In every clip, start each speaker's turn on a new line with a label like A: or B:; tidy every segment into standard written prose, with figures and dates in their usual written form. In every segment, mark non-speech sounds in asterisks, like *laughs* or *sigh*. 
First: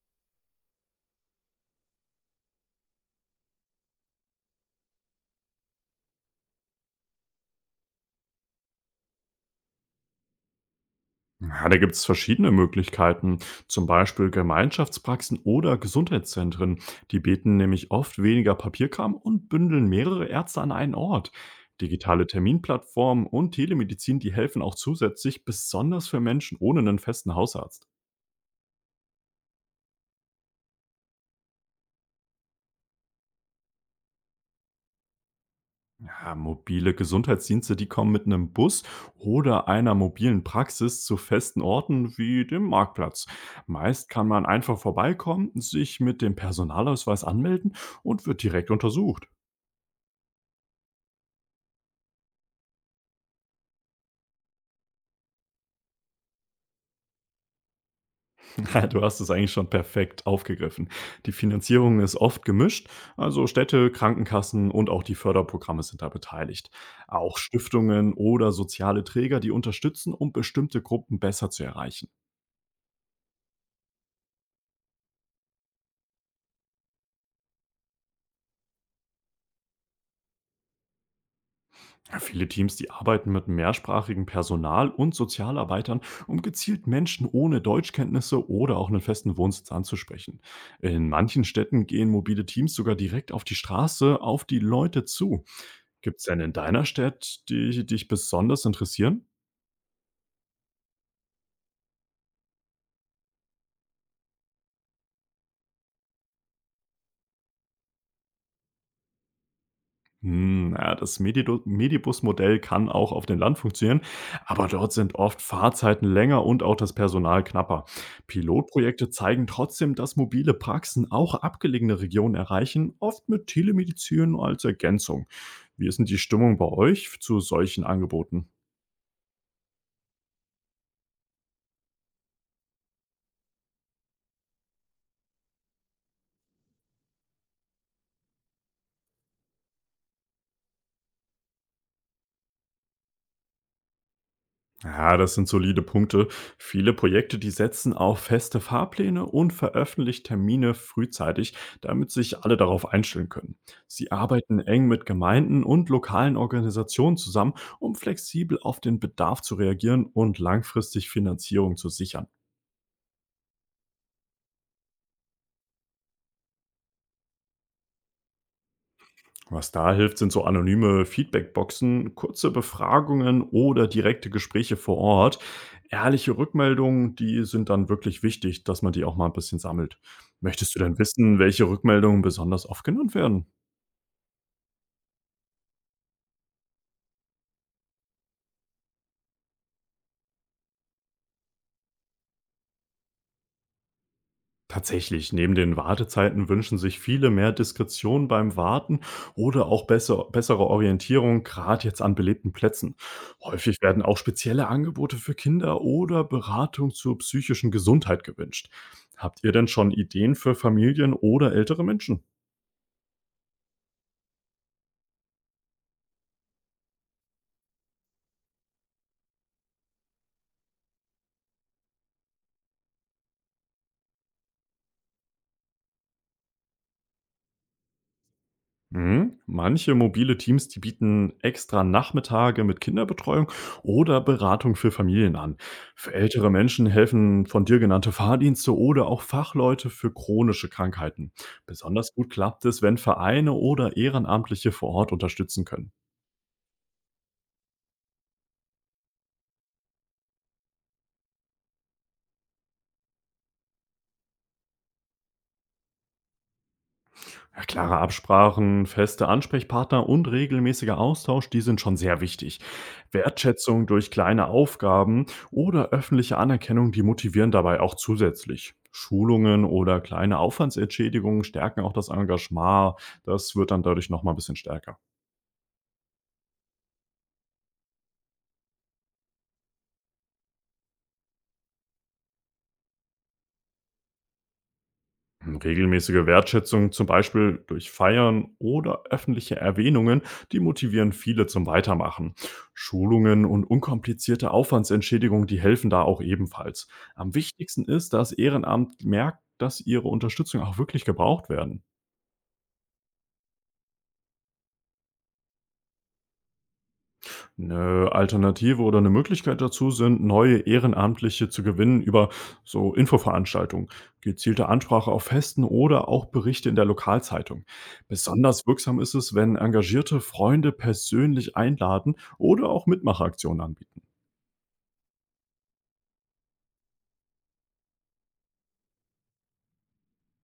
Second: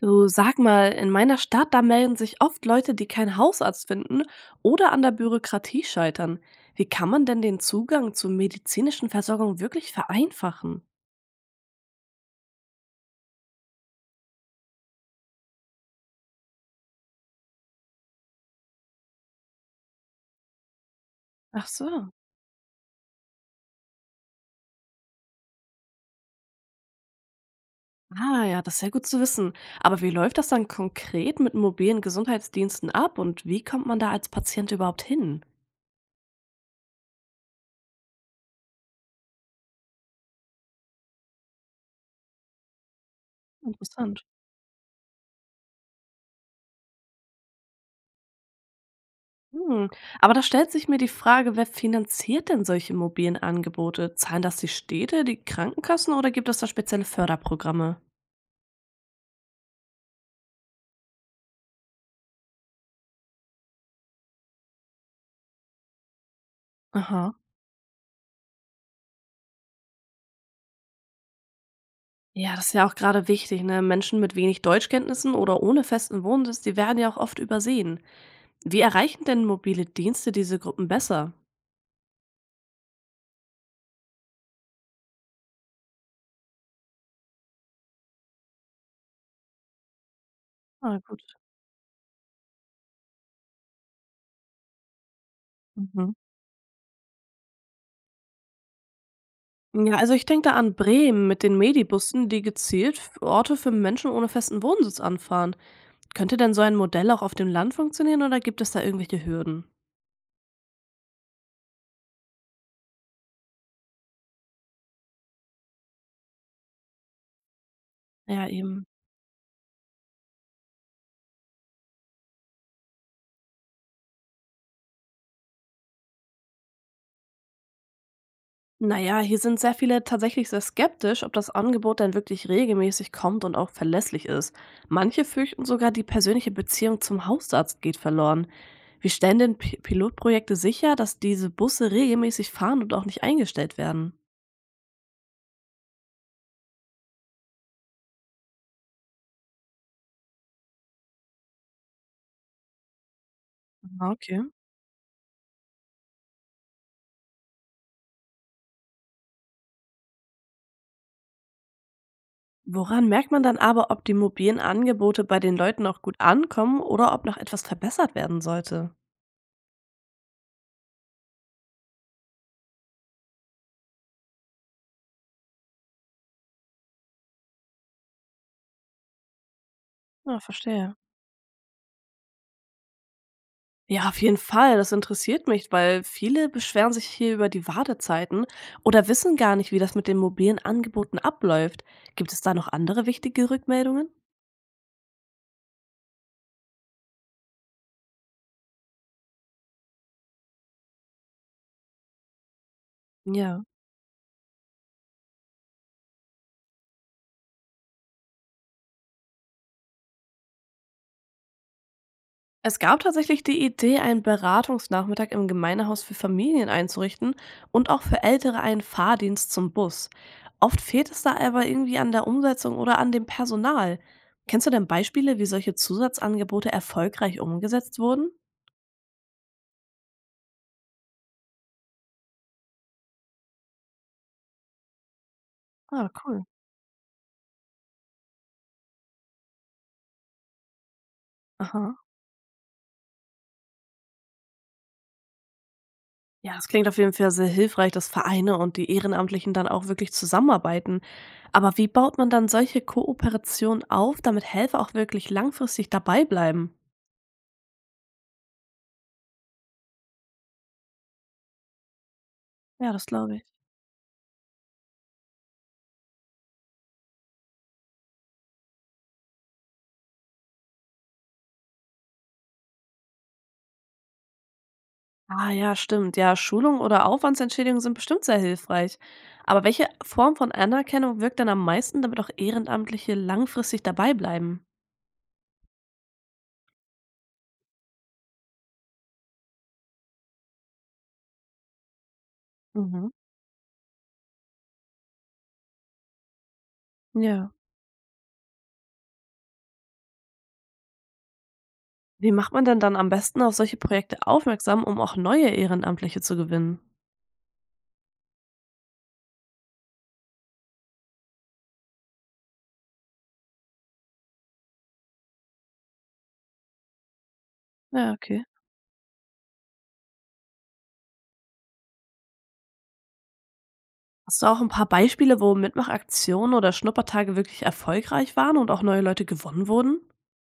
A: Du, sag mal, in meiner Stadt, da melden sich oft Leute, die keinen Hausarzt finden oder an der Bürokratie scheitern. Wie kann man denn den Zugang zur medizinischen Versorgung wirklich vereinfachen?
B: Ja, da gibt es verschiedene Möglichkeiten, zum Beispiel Gemeinschaftspraxen oder Gesundheitszentren. Die bieten nämlich oft weniger Papierkram und bündeln mehrere Ärzte an einen Ort.
A: Ach so.
B: Digitale Terminplattformen und Telemedizin, die helfen auch zusätzlich, besonders für Menschen ohne einen festen Hausarzt.
A: Ah ja, das ist ja gut zu wissen. Aber wie läuft das dann konkret mit mobilen Gesundheitsdiensten ab und wie kommt man da als Patient überhaupt hin?
B: Ja, mobile Gesundheitsdienste, die kommen mit einem Bus oder einer mobilen Praxis zu festen Orten wie dem Marktplatz. Meist
A: Interessant.
B: kann man einfach vorbeikommen, sich mit dem Personalausweis anmelden und wird direkt untersucht.
A: Hm. Aber da stellt sich mir die Frage, wer finanziert denn solche mobilen Angebote? Zahlen das die Städte, die Krankenkassen oder gibt es da spezielle Förderprogramme?
B: *laughs* Du hast es eigentlich schon perfekt aufgegriffen. Die Finanzierung ist oft gemischt, also Städte, Krankenkassen und auch die Förderprogramme sind da beteiligt.
A: Aha.
B: Auch Stiftungen oder soziale Träger, die unterstützen, um bestimmte Gruppen besser zu erreichen.
A: Ja, das ist ja auch gerade wichtig, ne? Menschen mit wenig Deutschkenntnissen oder ohne festen Wohnsitz, die werden ja auch oft übersehen. Wie erreichen denn mobile Dienste diese Gruppen besser?
B: Ja, viele Teams, die arbeiten mit mehrsprachigem Personal und Sozialarbeitern, um gezielt Menschen ohne Deutschkenntnisse oder auch einen festen Wohnsitz anzusprechen.
A: Ah,
B: In
A: gut.
B: manchen Städten gehen mobile Teams sogar direkt auf die Straße, auf die Leute zu.
A: Mhm.
B: Gibt's denn in deiner Stadt, die dich besonders interessieren?
A: Ja, also ich denke da an Bremen mit den Medibussen, die gezielt Orte für Menschen ohne festen Wohnsitz anfahren. Könnte denn so ein Modell auch auf dem Land funktionieren oder gibt es da irgendwelche Hürden?
B: Ja, das Medido Medibus-Modell kann auch auf dem Land funktionieren, aber dort sind oft Fahrzeiten länger und auch das Personal knapper.
A: Ja, eben.
B: Pilotprojekte zeigen trotzdem, dass mobile Praxen auch abgelegene Regionen erreichen, oft mit Telemedizin als Ergänzung. Wie ist denn die Stimmung bei euch zu solchen Angeboten?
A: Naja, hier sind sehr viele tatsächlich sehr skeptisch, ob das Angebot denn wirklich regelmäßig kommt und auch verlässlich ist. Manche fürchten sogar, die persönliche Beziehung zum Hausarzt geht verloren. Wie stellen denn Pilotprojekte sicher, dass diese Busse regelmäßig fahren und auch nicht eingestellt werden?
B: Ja, das sind solide Punkte. Viele Projekte, die setzen auf feste Fahrpläne und veröffentlichen Termine frühzeitig, damit sich alle darauf einstellen können.
A: Ah,
B: Sie
A: okay.
B: arbeiten eng mit Gemeinden und lokalen Organisationen zusammen, um flexibel auf den Bedarf zu reagieren und langfristig Finanzierung zu sichern.
A: Woran merkt man dann aber, ob die mobilen Angebote bei den Leuten auch gut ankommen oder ob noch etwas verbessert werden sollte?
B: Was da hilft, sind so anonyme Feedbackboxen, kurze Befragungen oder direkte Gespräche vor Ort. Ehrliche Rückmeldungen, die sind dann wirklich wichtig, dass man die auch mal ein bisschen sammelt.
A: Ja,
B: Möchtest du
A: verstehe.
B: denn wissen, welche Rückmeldungen besonders oft genannt werden?
A: Ja, auf jeden Fall. Das interessiert mich, weil viele beschweren sich hier über die Wartezeiten oder wissen gar nicht, wie das mit den mobilen Angeboten abläuft. Gibt es da noch andere wichtige Rückmeldungen?
B: Tatsächlich, neben den Wartezeiten wünschen sich viele mehr Diskretion beim Warten oder auch bessere Orientierung, gerade jetzt an belebten Plätzen.
A: Ja.
B: Häufig werden auch spezielle Angebote für Kinder oder Beratung zur psychischen Gesundheit gewünscht. Habt ihr denn schon Ideen für Familien oder ältere Menschen?
A: Es gab tatsächlich die Idee, einen Beratungsnachmittag im Gemeindehaus für Familien einzurichten und auch für Ältere einen Fahrdienst zum Bus. Oft fehlt es da aber irgendwie an der Umsetzung oder an dem Personal. Kennst du denn Beispiele, wie solche Zusatzangebote erfolgreich umgesetzt wurden?
B: Mhm. Manche mobile Teams, die bieten extra Nachmittage mit Kinderbetreuung oder Beratung für Familien an.
A: Ah,
B: Für
A: cool.
B: ältere Menschen helfen von dir genannte Fahrdienste oder auch Fachleute für chronische Krankheiten.
A: Aha.
B: Besonders gut klappt es, wenn Vereine oder Ehrenamtliche vor Ort unterstützen können.
A: Ja, das klingt auf jeden Fall sehr hilfreich, dass Vereine und die Ehrenamtlichen dann auch wirklich zusammenarbeiten. Aber wie baut man dann solche Kooperationen auf, damit Helfer auch wirklich langfristig dabei bleiben?
B: Ja, klare Absprachen, feste Ansprechpartner und regelmäßiger Austausch, die sind schon sehr wichtig.
A: Ja, das glaube ich.
B: Wertschätzung durch kleine Aufgaben oder öffentliche Anerkennung, die motivieren dabei auch zusätzlich. Schulungen oder kleine Aufwandsentschädigungen stärken auch das Engagement. Das wird dann dadurch nochmal ein bisschen stärker.
A: Ah ja, stimmt. Ja, Schulung oder Aufwandsentschädigung sind bestimmt sehr hilfreich. Aber welche Form von Anerkennung wirkt denn am meisten, damit auch Ehrenamtliche langfristig dabei bleiben?
B: Regelmäßige Wertschätzung, zum Beispiel durch Feiern oder öffentliche Erwähnungen, die motivieren viele zum Weitermachen.
A: Mhm.
B: Schulungen und unkomplizierte Aufwandsentschädigung, die helfen da auch ebenfalls. Am
A: Ja.
B: wichtigsten ist, dass Ehrenamt merkt, dass ihre Unterstützung auch wirklich gebraucht werden.
A: Wie macht man denn dann am besten auf solche Projekte aufmerksam, um auch neue Ehrenamtliche zu gewinnen?
B: Eine Alternative oder eine Möglichkeit dazu sind, neue Ehrenamtliche zu gewinnen über so Infoveranstaltungen, gezielte Ansprache auf Festen oder auch Berichte in der Lokalzeitung.
A: Ja, okay.
B: Besonders wirksam ist es, wenn engagierte Freunde persönlich einladen oder auch Mitmacheraktionen anbieten.
A: Hast du auch ein paar Beispiele, wo Mitmachaktionen oder Schnuppertage wirklich erfolgreich waren und auch neue Leute gewonnen wurden?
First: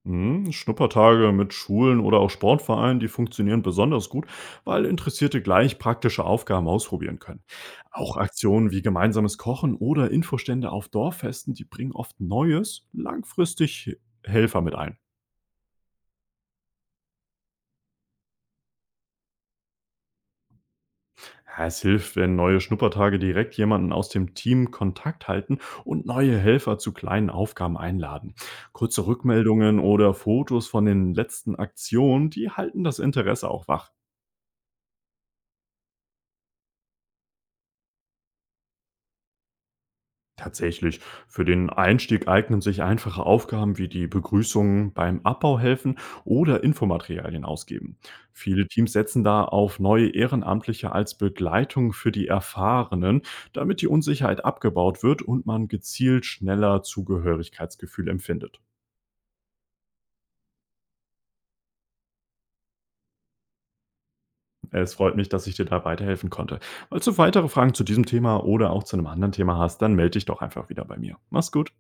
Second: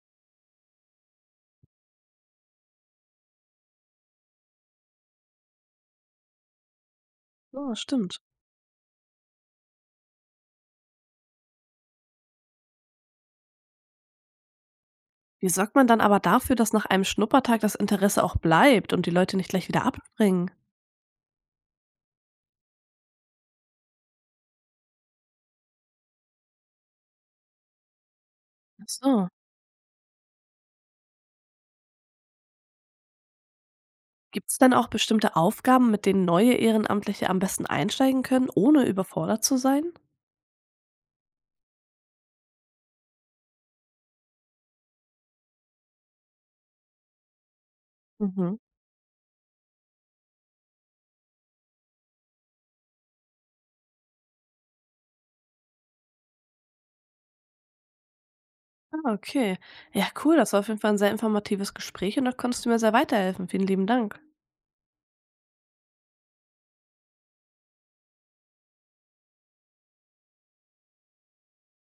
B: Mhm, Schnuppertage mit Schulen oder auch Sportvereinen, die funktionieren besonders gut, weil Interessierte gleich praktische Aufgaben ausprobieren können.
A: Ja,
B: Auch
A: stimmt.
B: Aktionen wie gemeinsames Kochen oder Infostände auf Dorffesten, die bringen oft Neues, langfristig Helfer mit ein.
A: Wie sorgt man dann aber dafür, dass nach einem Schnuppertag das Interesse auch bleibt und die Leute nicht gleich wieder abbringen?
B: Ja, es hilft, wenn neue Schnuppertage direkt jemanden aus dem Team Kontakt halten und neue Helfer zu kleinen Aufgaben einladen.
A: Ach
B: Kurze
A: so.
B: Rückmeldungen oder Fotos von den letzten Aktionen, die halten das Interesse auch wach.
A: Gibt es denn auch bestimmte Aufgaben, mit denen neue Ehrenamtliche am besten einsteigen können, ohne überfordert zu sein?
B: Tatsächlich. Für den Einstieg eignen sich einfache Aufgaben wie die Begrüßungen beim Abbau helfen oder Infomaterialien ausgeben.
A: Mhm.
B: Viele Teams setzen da auf neue Ehrenamtliche als Begleitung für die Erfahrenen, damit die Unsicherheit abgebaut wird und man gezielt schneller Zugehörigkeitsgefühl empfindet.
A: Ah, okay. Ja, cool. Das war auf jeden Fall ein sehr informatives Gespräch und da konntest du mir sehr weiterhelfen. Vielen lieben Dank.
B: Es freut mich, dass ich dir da weiterhelfen konnte. Falls du weitere Fragen zu diesem Thema oder auch zu einem anderen Thema hast, dann melde dich doch einfach wieder bei mir. Mach's gut.